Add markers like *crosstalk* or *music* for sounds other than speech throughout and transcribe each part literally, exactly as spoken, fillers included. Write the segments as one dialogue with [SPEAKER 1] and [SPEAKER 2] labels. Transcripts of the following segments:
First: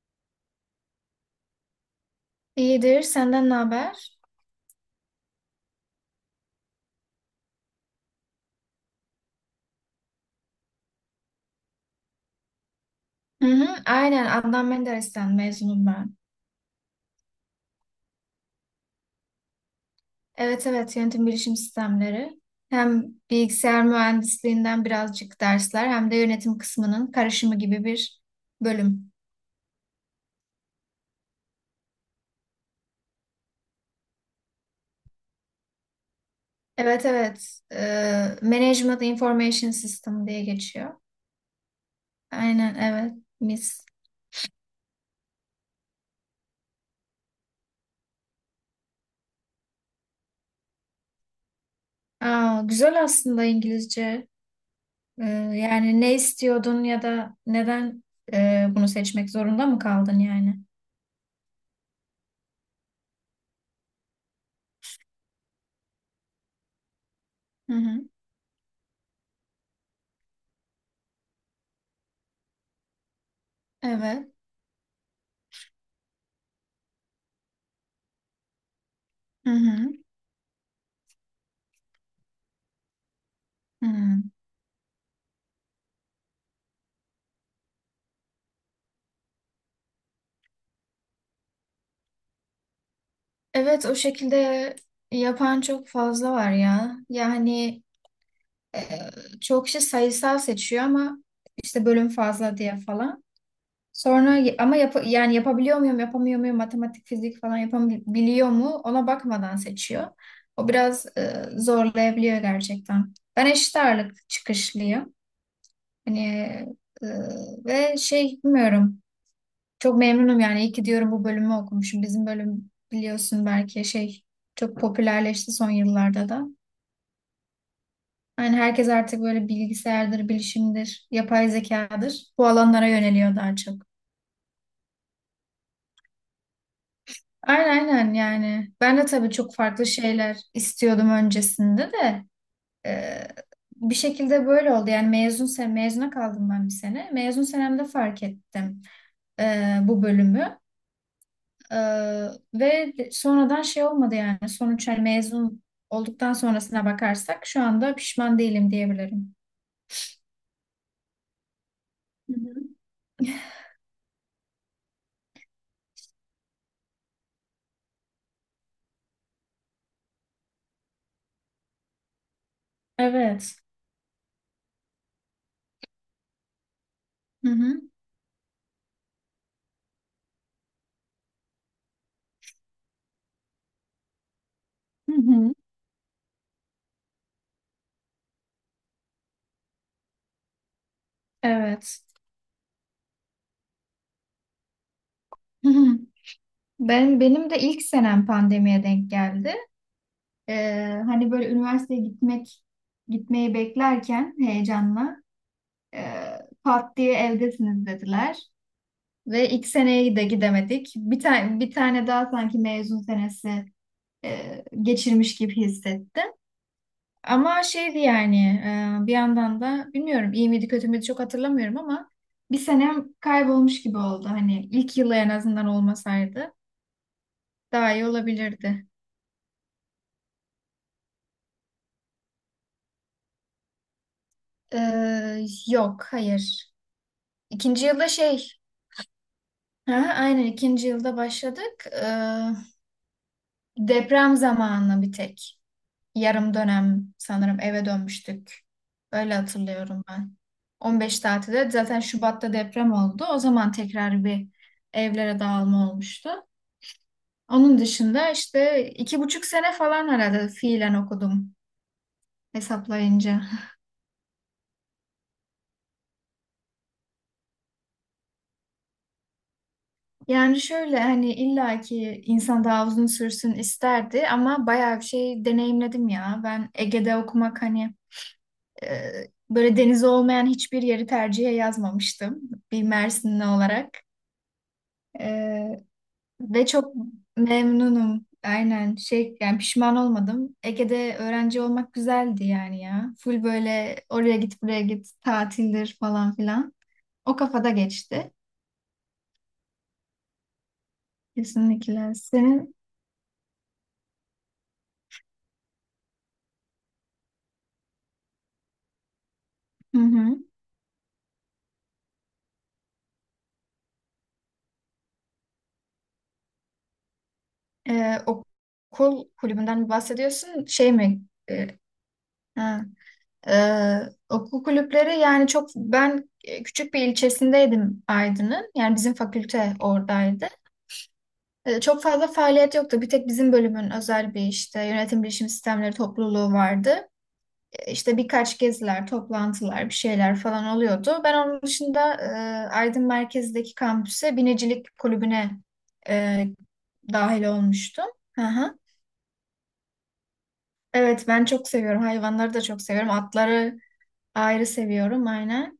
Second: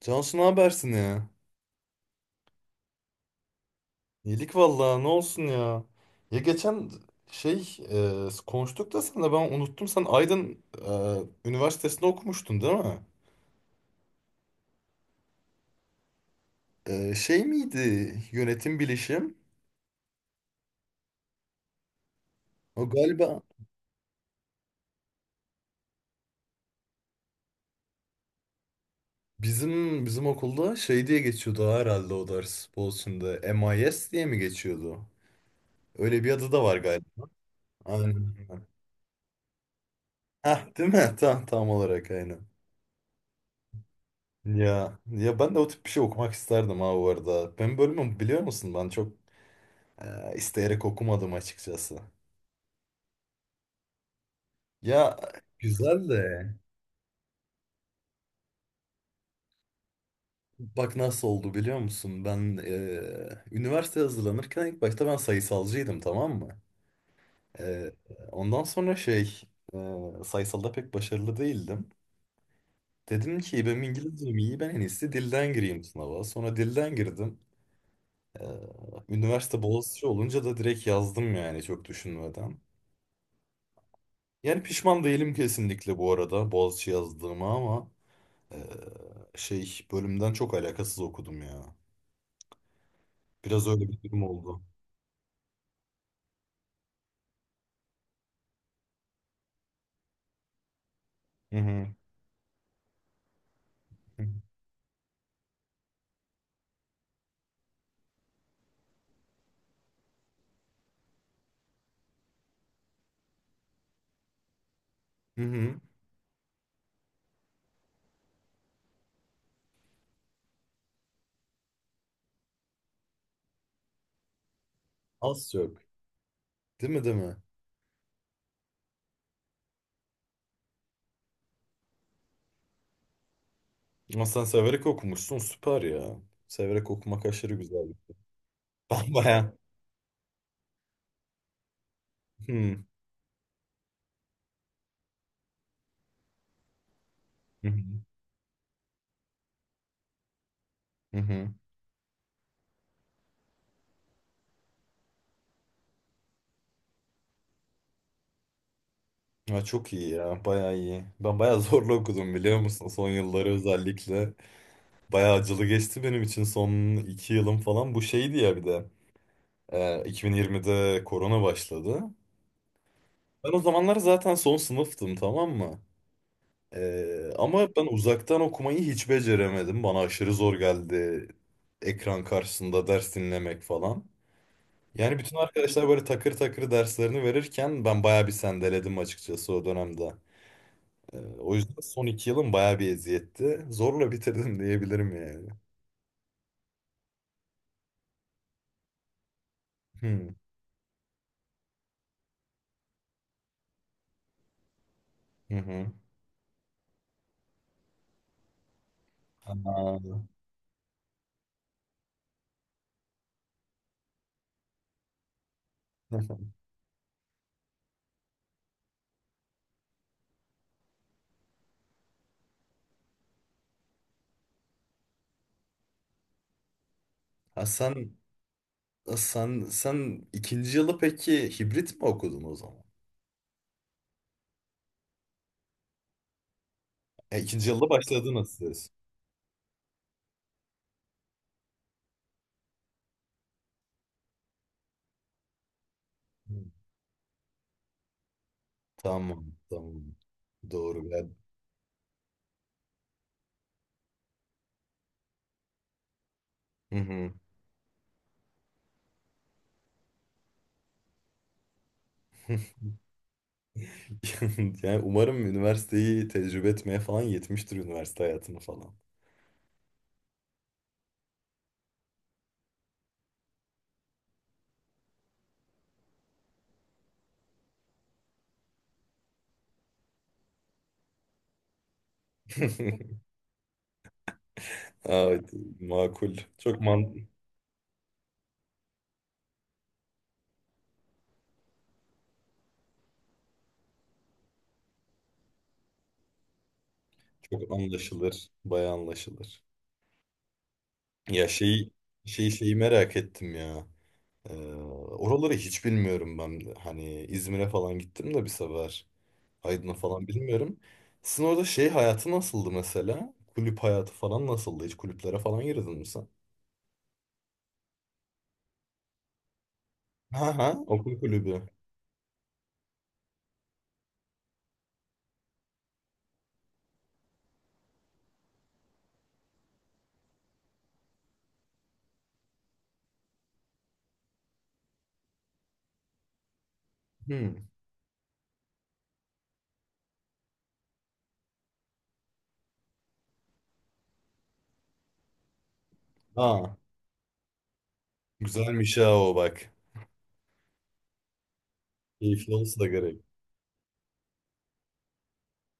[SPEAKER 1] Cansu ne habersin ya?
[SPEAKER 2] İyidir. Senden ne haber?
[SPEAKER 1] İyilik vallahi ne olsun ya. Ya geçen şey e, konuştuk da sen de ben unuttum. Sen Aydın e, Üniversitesi'nde okumuştun değil mi?
[SPEAKER 2] Hı hı, aynen. Adnan Menderes'ten mezunum ben.
[SPEAKER 1] E, şey miydi yönetim bilişim?
[SPEAKER 2] Evet evet yönetim bilişim sistemleri.
[SPEAKER 1] O
[SPEAKER 2] Hem
[SPEAKER 1] galiba
[SPEAKER 2] bilgisayar mühendisliğinden birazcık dersler hem de yönetim kısmının karışımı gibi bir bölüm.
[SPEAKER 1] bizim bizim okulda şey diye geçiyordu herhalde o ders Boğaziçi'nde. MIS diye mi geçiyordu? Öyle bir adı da var
[SPEAKER 2] Evet
[SPEAKER 1] galiba.
[SPEAKER 2] evet.
[SPEAKER 1] Aynen.
[SPEAKER 2] Ee, Management Information System diye
[SPEAKER 1] Heh, değil
[SPEAKER 2] geçiyor.
[SPEAKER 1] mi? *laughs* Tam, tam olarak aynen.
[SPEAKER 2] Aynen evet. Mis.
[SPEAKER 1] Ya ya ben de o tip bir şey okumak isterdim ha bu arada. Benim bölümüm biliyor musun? Ben çok Ee, isteyerek okumadım açıkçası.
[SPEAKER 2] Aa, güzel aslında İngilizce.
[SPEAKER 1] Ya
[SPEAKER 2] Ee, Yani
[SPEAKER 1] güzel
[SPEAKER 2] ne
[SPEAKER 1] de
[SPEAKER 2] istiyordun ya da neden e, bunu seçmek zorunda mı kaldın yani?
[SPEAKER 1] bak nasıl oldu biliyor musun? Ben eee üniversite hazırlanırken ilk başta ben sayısalcıydım, tamam mı?
[SPEAKER 2] Hı
[SPEAKER 1] Eee,
[SPEAKER 2] hı.
[SPEAKER 1] ondan sonra şey eee, sayısalda pek başarılı değildim. Dedim ki benim
[SPEAKER 2] Evet.
[SPEAKER 1] İngilizcem iyi, ben en iyisi dilden gireyim sınava. Sonra dilden girdim. Eee,
[SPEAKER 2] Hı
[SPEAKER 1] üniversite
[SPEAKER 2] hı.
[SPEAKER 1] Boğaziçi olunca da direkt yazdım yani, çok düşünmeden.
[SPEAKER 2] Hmm.
[SPEAKER 1] Yani pişman değilim kesinlikle bu arada Boğaziçi yazdığıma, ama... Ee, şey bölümden çok alakasız okudum ya. Biraz
[SPEAKER 2] Evet,
[SPEAKER 1] öyle
[SPEAKER 2] o
[SPEAKER 1] bir durum oldu.
[SPEAKER 2] şekilde yapan çok fazla var ya. Yani e, çok kişi sayısal seçiyor ama
[SPEAKER 1] Hı
[SPEAKER 2] işte
[SPEAKER 1] hı.
[SPEAKER 2] bölüm fazla diye falan. Sonra ama yap yani yapabiliyor muyum, yapamıyor muyum, matematik, fizik falan yapabiliyor mu ona bakmadan seçiyor. O biraz e, zorlayabiliyor gerçekten. Ben eşit ağırlık çıkışlıyım.
[SPEAKER 1] Hı hı.
[SPEAKER 2] Hani e, ve şey bilmiyorum. Çok memnunum yani. İyi ki diyorum bu bölümü okumuşum. Bizim bölüm biliyorsun belki şey çok
[SPEAKER 1] Az
[SPEAKER 2] popülerleşti son
[SPEAKER 1] çok.
[SPEAKER 2] yıllarda da.
[SPEAKER 1] Değil mi, değil mi?
[SPEAKER 2] Yani herkes artık böyle bilgisayardır, bilişimdir, yapay zekadır. Bu alanlara yöneliyor daha çok.
[SPEAKER 1] Ama sen severek okumuşsun, süper ya. Severek okumak aşırı güzel
[SPEAKER 2] Aynen
[SPEAKER 1] bir
[SPEAKER 2] aynen
[SPEAKER 1] şey.
[SPEAKER 2] yani. Ben
[SPEAKER 1] *laughs*
[SPEAKER 2] de
[SPEAKER 1] Ben
[SPEAKER 2] tabii
[SPEAKER 1] baya...
[SPEAKER 2] çok farklı şeyler istiyordum öncesinde de.
[SPEAKER 1] Hı hı.
[SPEAKER 2] e, Bir şekilde böyle oldu. Yani mezun sen mezuna kaldım ben bir sene. Mezun
[SPEAKER 1] Hı.
[SPEAKER 2] senemde fark ettim e, bu bölümü.
[SPEAKER 1] Hı hı.
[SPEAKER 2] Ee, Ve sonradan şey olmadı yani sonuç, hani mezun olduktan sonrasına bakarsak şu anda pişman değilim diyebilirim.
[SPEAKER 1] Ya çok iyi ya, baya iyi. Ben baya zorla
[SPEAKER 2] Hı
[SPEAKER 1] okudum
[SPEAKER 2] hı.
[SPEAKER 1] biliyor musun? Son yılları özellikle. Baya acılı geçti benim için son iki yılım falan. Bu şeydi ya bir de. Ee, iki bin yirmide korona başladı. Ben
[SPEAKER 2] Evet.
[SPEAKER 1] o zamanlar zaten son sınıftım, tamam mı? Ee,
[SPEAKER 2] Hı
[SPEAKER 1] ama
[SPEAKER 2] hı.
[SPEAKER 1] ben uzaktan okumayı hiç beceremedim. Bana aşırı zor geldi ekran karşısında ders dinlemek falan.
[SPEAKER 2] Hı
[SPEAKER 1] Yani bütün
[SPEAKER 2] hı.
[SPEAKER 1] arkadaşlar böyle takır takır derslerini verirken ben bayağı bir sendeledim açıkçası o dönemde. Ee, o yüzden
[SPEAKER 2] Evet.
[SPEAKER 1] son iki yılım bayağı bir eziyetti. Zorla bitirdim *laughs* diyebilirim yani.
[SPEAKER 2] Hı hı. Ben benim de ilk senem pandemiye denk geldi.
[SPEAKER 1] Hmm.
[SPEAKER 2] Ee, hani böyle üniversiteye gitmek gitmeyi beklerken heyecanla
[SPEAKER 1] Hı hı.
[SPEAKER 2] e, pat diye evdesiniz dediler ve ilk seneyi de
[SPEAKER 1] Aa.
[SPEAKER 2] gidemedik. Bir tane bir tane daha sanki mezun senesi e, geçirmiş gibi hissettim.
[SPEAKER 1] *laughs*
[SPEAKER 2] Ama şeydi yani e, bir yandan da bilmiyorum iyi miydi kötü müydü çok hatırlamıyorum ama bir senem kaybolmuş gibi oldu. Hani ilk yılı en azından olmasaydı
[SPEAKER 1] Ha,
[SPEAKER 2] daha iyi
[SPEAKER 1] sen
[SPEAKER 2] olabilirdi.
[SPEAKER 1] sen sen ikinci yılı peki hibrit mi okudun o zaman?
[SPEAKER 2] Ee, yok, hayır.
[SPEAKER 1] E, ikinci
[SPEAKER 2] İkinci
[SPEAKER 1] yılda
[SPEAKER 2] yılda şey,
[SPEAKER 1] başladınız siz.
[SPEAKER 2] ha, aynen ikinci yılda başladık. Ee, deprem zamanı bir tek yarım
[SPEAKER 1] Hı.
[SPEAKER 2] dönem sanırım eve dönmüştük. Öyle
[SPEAKER 1] Tamam,
[SPEAKER 2] hatırlıyorum
[SPEAKER 1] tamam.
[SPEAKER 2] ben.
[SPEAKER 1] Doğru.
[SPEAKER 2] on beş tatilde zaten Şubat'ta deprem oldu. O zaman tekrar bir evlere dağılma olmuştu.
[SPEAKER 1] Hı hı.
[SPEAKER 2] Onun dışında işte iki buçuk sene falan herhalde fiilen okudum
[SPEAKER 1] *laughs*
[SPEAKER 2] hesaplayınca.
[SPEAKER 1] Yani umarım üniversiteyi tecrübe etmeye falan yetmiştir, üniversite hayatını falan.
[SPEAKER 2] Yani şöyle, hani illaki insan daha uzun sürsün isterdi ama bayağı bir şey deneyimledim ya. Ben Ege'de okumak hani e, böyle denizi olmayan hiçbir yeri tercihe yazmamıştım bir
[SPEAKER 1] *laughs*
[SPEAKER 2] Mersinli olarak.
[SPEAKER 1] Aa, evet,
[SPEAKER 2] E,
[SPEAKER 1] makul.
[SPEAKER 2] Ve
[SPEAKER 1] Çok
[SPEAKER 2] çok
[SPEAKER 1] man
[SPEAKER 2] memnunum. Aynen, şey yani pişman olmadım. Ege'de öğrenci olmak güzeldi yani ya. Full böyle oraya git buraya git tatildir falan filan. O kafada
[SPEAKER 1] çok
[SPEAKER 2] geçti.
[SPEAKER 1] anlaşılır. Bayağı anlaşılır. Ya şey
[SPEAKER 2] Kesinlikle.
[SPEAKER 1] şey
[SPEAKER 2] Senin
[SPEAKER 1] şeyi merak ettim ya. Ee, oraları hiç bilmiyorum ben de. Hani İzmir'e falan gittim de bir sefer. Aydın'a
[SPEAKER 2] hı
[SPEAKER 1] falan
[SPEAKER 2] hı.
[SPEAKER 1] bilmiyorum. Sizin orada şey hayatı nasıldı mesela? Kulüp hayatı falan nasıldı? Hiç kulüplere falan girdin mi sen?
[SPEAKER 2] Ee, okul kulübünden mi
[SPEAKER 1] Ha
[SPEAKER 2] bahsediyorsun?
[SPEAKER 1] ha,
[SPEAKER 2] Şey
[SPEAKER 1] okul
[SPEAKER 2] mi?
[SPEAKER 1] kulübü.
[SPEAKER 2] Ee, ha. Ee, Okul kulüpleri yani çok ben e, küçük bir ilçesindeydim Aydın'ın. Yani bizim fakülte oradaydı. E, çok fazla faaliyet yoktu. Bir tek bizim bölümün özel bir işte yönetim bilişim sistemleri topluluğu vardı.
[SPEAKER 1] Hmm.
[SPEAKER 2] E, İşte birkaç geziler, toplantılar, bir şeyler falan oluyordu. Ben onun dışında e, Aydın merkezdeki kampüse binicilik kulübüne e,
[SPEAKER 1] Aa.
[SPEAKER 2] dahil olmuştum. Hı hı.
[SPEAKER 1] Güzelmiş ha o, bak.
[SPEAKER 2] Evet, ben çok seviyorum.
[SPEAKER 1] Keyifli
[SPEAKER 2] Hayvanları da
[SPEAKER 1] olsa
[SPEAKER 2] çok
[SPEAKER 1] da
[SPEAKER 2] seviyorum.
[SPEAKER 1] gerek.
[SPEAKER 2] Atları ayrı seviyorum, aynen.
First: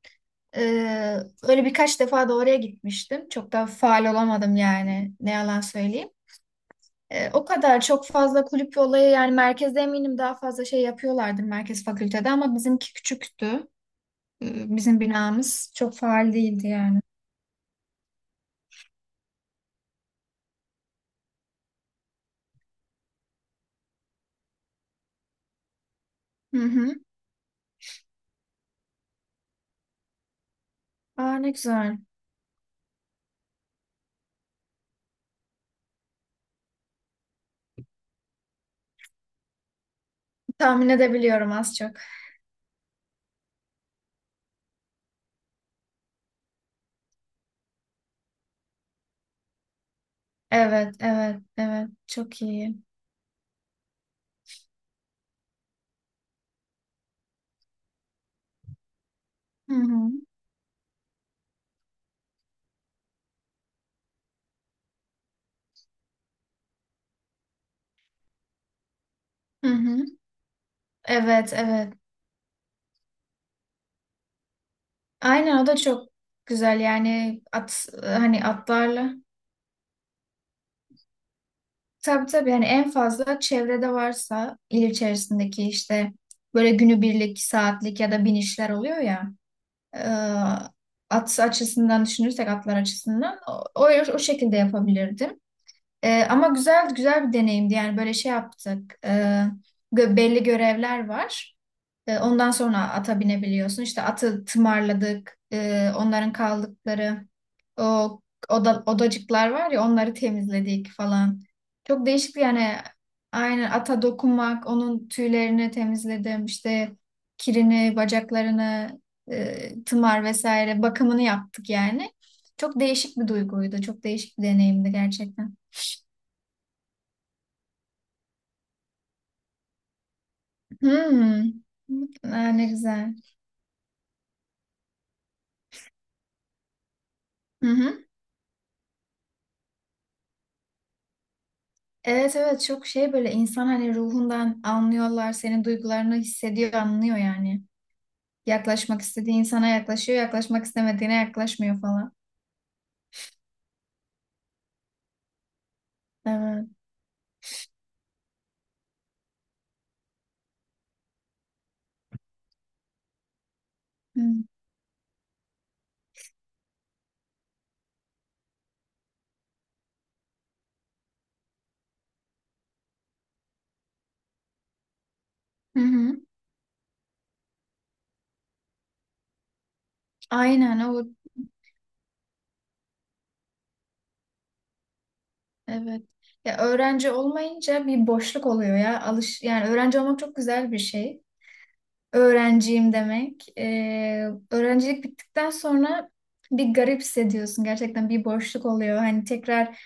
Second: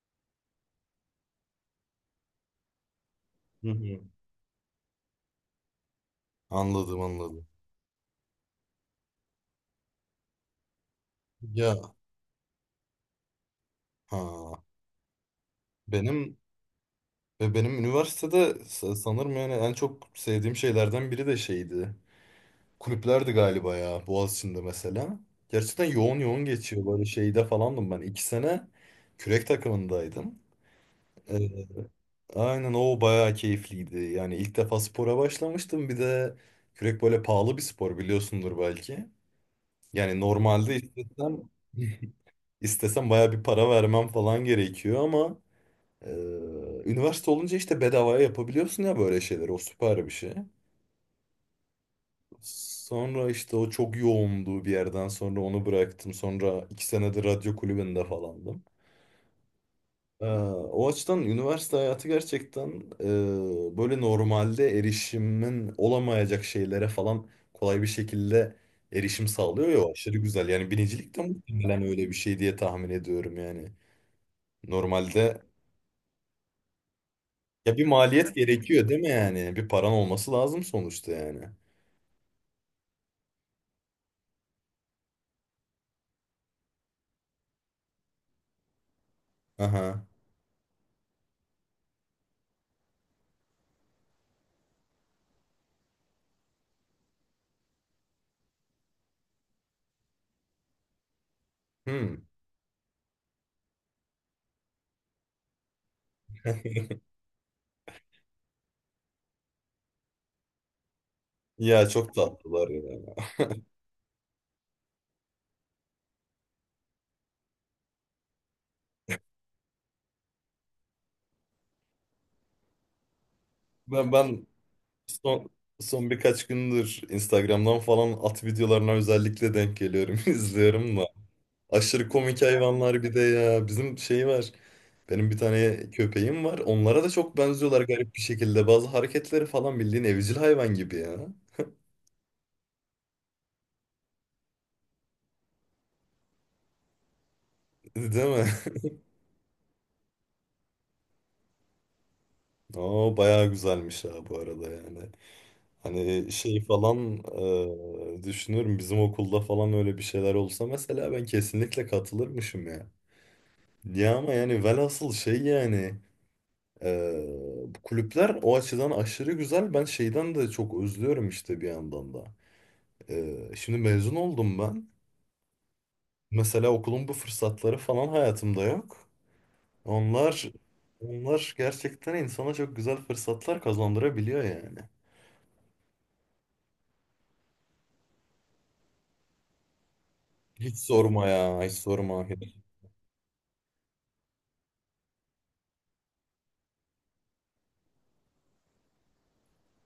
[SPEAKER 2] Ee, Öyle birkaç defa da oraya gitmiştim. Çok da
[SPEAKER 1] Hı hı.
[SPEAKER 2] faal olamadım yani. Ne yalan söyleyeyim.
[SPEAKER 1] Anladım,
[SPEAKER 2] E, o
[SPEAKER 1] anladım.
[SPEAKER 2] kadar çok fazla kulüp ve olayı yani, merkezde eminim daha fazla şey yapıyorlardır merkez
[SPEAKER 1] Ya
[SPEAKER 2] fakültede ama bizimki küçüktü.
[SPEAKER 1] ha,
[SPEAKER 2] E, bizim binamız çok faal
[SPEAKER 1] benim
[SPEAKER 2] değildi yani.
[SPEAKER 1] ve benim üniversitede sa- sanırım yani en çok sevdiğim şeylerden biri de şeydi. Kulüplerdi galiba ya, Boğaziçi'nde mesela. Gerçekten yoğun yoğun
[SPEAKER 2] Hı
[SPEAKER 1] geçiyor,
[SPEAKER 2] hı.
[SPEAKER 1] böyle şeyde falandım ben. iki sene kürek takımındaydım.
[SPEAKER 2] Aa, ne
[SPEAKER 1] Ee,
[SPEAKER 2] güzel.
[SPEAKER 1] aynen o bayağı keyifliydi. Yani ilk defa spora başlamıştım. Bir de kürek böyle pahalı bir spor, biliyorsundur belki. Yani normalde
[SPEAKER 2] Tahmin
[SPEAKER 1] istesem
[SPEAKER 2] edebiliyorum az çok.
[SPEAKER 1] *laughs* İstesem baya bir para vermem falan gerekiyor, ama e, üniversite olunca işte bedavaya yapabiliyorsun ya böyle şeyleri. O süper bir şey.
[SPEAKER 2] Evet, evet, evet. Çok iyi.
[SPEAKER 1] Sonra işte o çok yoğundu, bir yerden sonra onu bıraktım. Sonra iki senedir radyo kulübünde falandım.
[SPEAKER 2] Hı hı.
[SPEAKER 1] E, o açıdan üniversite hayatı gerçekten e, böyle normalde erişimin olamayacak şeylere falan kolay bir şekilde erişim
[SPEAKER 2] Hı
[SPEAKER 1] sağlıyor ya, o
[SPEAKER 2] hı.
[SPEAKER 1] aşırı güzel. Yani binicilik de
[SPEAKER 2] Evet,
[SPEAKER 1] muhtemelen
[SPEAKER 2] evet.
[SPEAKER 1] öyle bir şey diye tahmin ediyorum yani. Normalde
[SPEAKER 2] Aynen, o da çok güzel yani
[SPEAKER 1] ya bir
[SPEAKER 2] at,
[SPEAKER 1] maliyet
[SPEAKER 2] hani
[SPEAKER 1] gerekiyor değil mi
[SPEAKER 2] atlarla.
[SPEAKER 1] yani? Bir paran olması lazım sonuçta yani.
[SPEAKER 2] Tabii tabii yani en fazla çevrede varsa il içerisindeki işte böyle günübirlik, saatlik ya da binişler oluyor ya. e,
[SPEAKER 1] Aha.
[SPEAKER 2] At açısından düşünürsek atlar açısından o, o, o şekilde yapabilirdim. E, ama güzel güzel bir deneyimdi yani böyle şey yaptık. E, gö- belli görevler var. E,
[SPEAKER 1] Hmm.
[SPEAKER 2] ondan sonra ata binebiliyorsun. İşte atı tımarladık. E, onların
[SPEAKER 1] *laughs*
[SPEAKER 2] kaldıkları o oda, odacıklar var ya, onları temizledik falan.
[SPEAKER 1] Ya
[SPEAKER 2] Çok
[SPEAKER 1] çok
[SPEAKER 2] değişik
[SPEAKER 1] tatlılar
[SPEAKER 2] yani,
[SPEAKER 1] ya.
[SPEAKER 2] aynen ata dokunmak, onun tüylerini temizledim, işte kirini, bacaklarını, e, tımar vesaire bakımını yaptık yani. Çok değişik bir duyguydu. Çok
[SPEAKER 1] Ben
[SPEAKER 2] değişik bir
[SPEAKER 1] ben
[SPEAKER 2] deneyimdi
[SPEAKER 1] son
[SPEAKER 2] gerçekten.
[SPEAKER 1] son birkaç gündür Instagram'dan falan at videolarına özellikle denk geliyorum, *laughs* izliyorum da.
[SPEAKER 2] Hmm.
[SPEAKER 1] Aşırı komik
[SPEAKER 2] Aa, ne
[SPEAKER 1] hayvanlar bir
[SPEAKER 2] güzel.
[SPEAKER 1] de ya. Bizim şey var. Benim bir tane köpeğim var. Onlara da çok
[SPEAKER 2] Hı
[SPEAKER 1] benziyorlar
[SPEAKER 2] hı.
[SPEAKER 1] garip bir şekilde. Bazı hareketleri falan bildiğin evcil hayvan gibi ya.
[SPEAKER 2] Evet, evet, çok şey, böyle insan hani ruhundan anlıyorlar, senin duygularını hissediyor, anlıyor yani.
[SPEAKER 1] Değil mi?
[SPEAKER 2] Yaklaşmak istediği insana yaklaşıyor, yaklaşmak istemediğine yaklaşmıyor falan.
[SPEAKER 1] *laughs* Oo, bayağı güzelmiş ha bu arada yani. Hani şey
[SPEAKER 2] Evet.
[SPEAKER 1] falan e, düşünüyorum bizim okulda falan öyle bir şeyler olsa mesela ben kesinlikle katılırmışım ya. Ya
[SPEAKER 2] Hı
[SPEAKER 1] ama yani velhasıl şey yani e, bu kulüpler o açıdan aşırı güzel. Ben şeyden de çok özlüyorum işte bir yandan da. E, şimdi mezun oldum ben.
[SPEAKER 2] hı. hı.
[SPEAKER 1] Mesela okulun bu fırsatları falan hayatımda yok. Onlar
[SPEAKER 2] Aynen, o
[SPEAKER 1] onlar gerçekten insana çok güzel fırsatlar kazandırabiliyor yani.
[SPEAKER 2] evet. Ya öğrenci olmayınca bir boşluk oluyor ya. Alış yani öğrenci olmak çok güzel
[SPEAKER 1] Hiç
[SPEAKER 2] bir şey.
[SPEAKER 1] sorma ya, hiç sorma.
[SPEAKER 2] Öğrenciyim demek. Ee, öğrencilik bittikten sonra bir garip hissediyorsun. Gerçekten bir boşluk oluyor. Hani tekrar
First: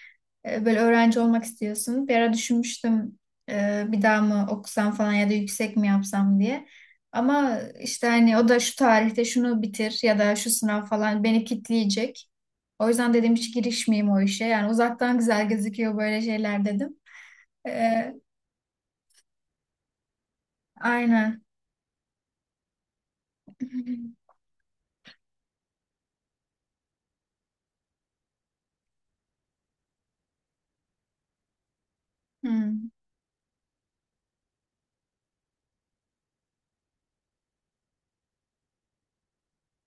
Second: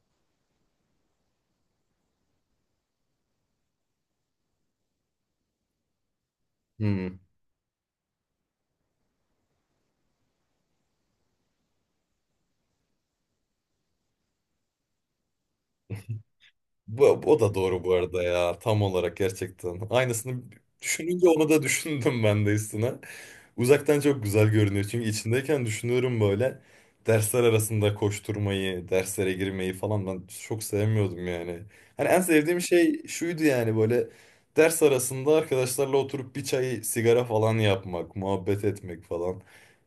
[SPEAKER 2] e, böyle öğrenci olmak istiyorsun. Bir ara düşünmüştüm e, bir daha mı okusam falan ya da yüksek mi yapsam diye.
[SPEAKER 1] Hmm.
[SPEAKER 2] Ama işte hani o da şu tarihte şunu bitir ya da şu sınav falan beni kitleyecek. O yüzden dedim hiç girişmeyeyim o işe. Yani uzaktan güzel gözüküyor böyle şeyler dedim.
[SPEAKER 1] Bu, o da doğru bu
[SPEAKER 2] Ee,
[SPEAKER 1] arada ya. Tam olarak, gerçekten. Aynısını düşününce
[SPEAKER 2] aynen.
[SPEAKER 1] onu da *laughs* düşündüm ben de üstüne. Uzaktan çok
[SPEAKER 2] *laughs*
[SPEAKER 1] güzel görünüyor. Çünkü içindeyken düşünüyorum böyle. Dersler arasında koşturmayı, derslere girmeyi falan ben çok sevmiyordum yani. Hani en sevdiğim
[SPEAKER 2] Hmm,
[SPEAKER 1] şey şuydu yani, böyle ders arasında arkadaşlarla oturup bir çay, sigara falan yapmak, muhabbet etmek falan.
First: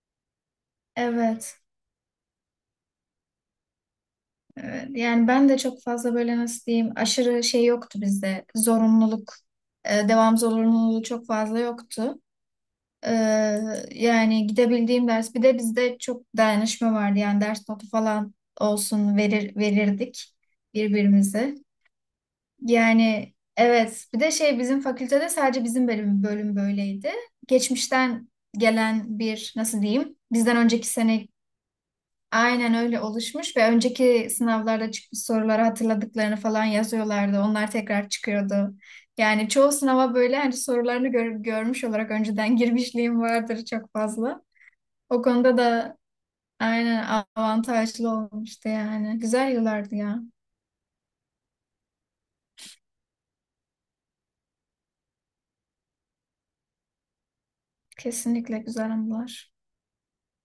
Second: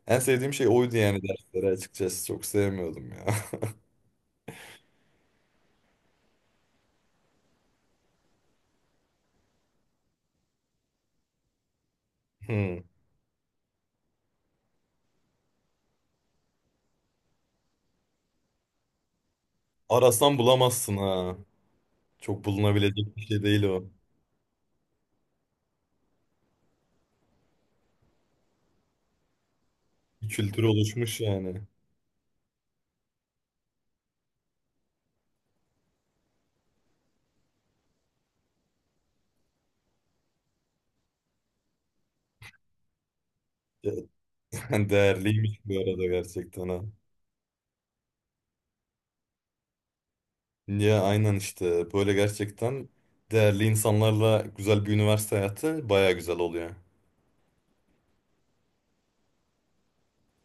[SPEAKER 1] En sevdiğim şey oydu yani,
[SPEAKER 2] evet.
[SPEAKER 1] derslere açıkçası çok sevmiyordum ya. *laughs*
[SPEAKER 2] Evet, yani ben de çok fazla böyle nasıl diyeyim aşırı şey yoktu bizde. Zorunluluk, e, devam zorunluluğu çok fazla yoktu.
[SPEAKER 1] Hmm.
[SPEAKER 2] Ee, Yani gidebildiğim ders, bir de bizde çok dayanışma vardı. Yani ders notu falan olsun verir verirdik
[SPEAKER 1] Arasan bulamazsın ha.
[SPEAKER 2] birbirimize.
[SPEAKER 1] Çok bulunabilecek bir
[SPEAKER 2] Yani
[SPEAKER 1] şey değil o.
[SPEAKER 2] evet, bir de şey bizim fakültede sadece bizim bölüm bölüm böyleydi. Geçmişten gelen bir nasıl diyeyim
[SPEAKER 1] Bir
[SPEAKER 2] bizden
[SPEAKER 1] kültür
[SPEAKER 2] önceki
[SPEAKER 1] oluşmuş
[SPEAKER 2] sene
[SPEAKER 1] yani.
[SPEAKER 2] aynen öyle oluşmuş ve önceki sınavlarda çıkmış soruları hatırladıklarını falan yazıyorlardı. Onlar tekrar çıkıyordu. Yani çoğu sınava böyle hani sorularını gör- görmüş olarak önceden *laughs* girmişliğim vardır
[SPEAKER 1] Ya,
[SPEAKER 2] çok fazla.
[SPEAKER 1] *laughs*
[SPEAKER 2] O konuda
[SPEAKER 1] değerliymiş bu
[SPEAKER 2] da
[SPEAKER 1] arada, gerçekten ha.
[SPEAKER 2] aynen avantajlı olmuştu yani. Güzel yıllardı ya.
[SPEAKER 1] Ya aynen işte, böyle gerçekten değerli insanlarla güzel bir üniversite hayatı baya güzel oluyor.
[SPEAKER 2] Kesinlikle güzel anılar.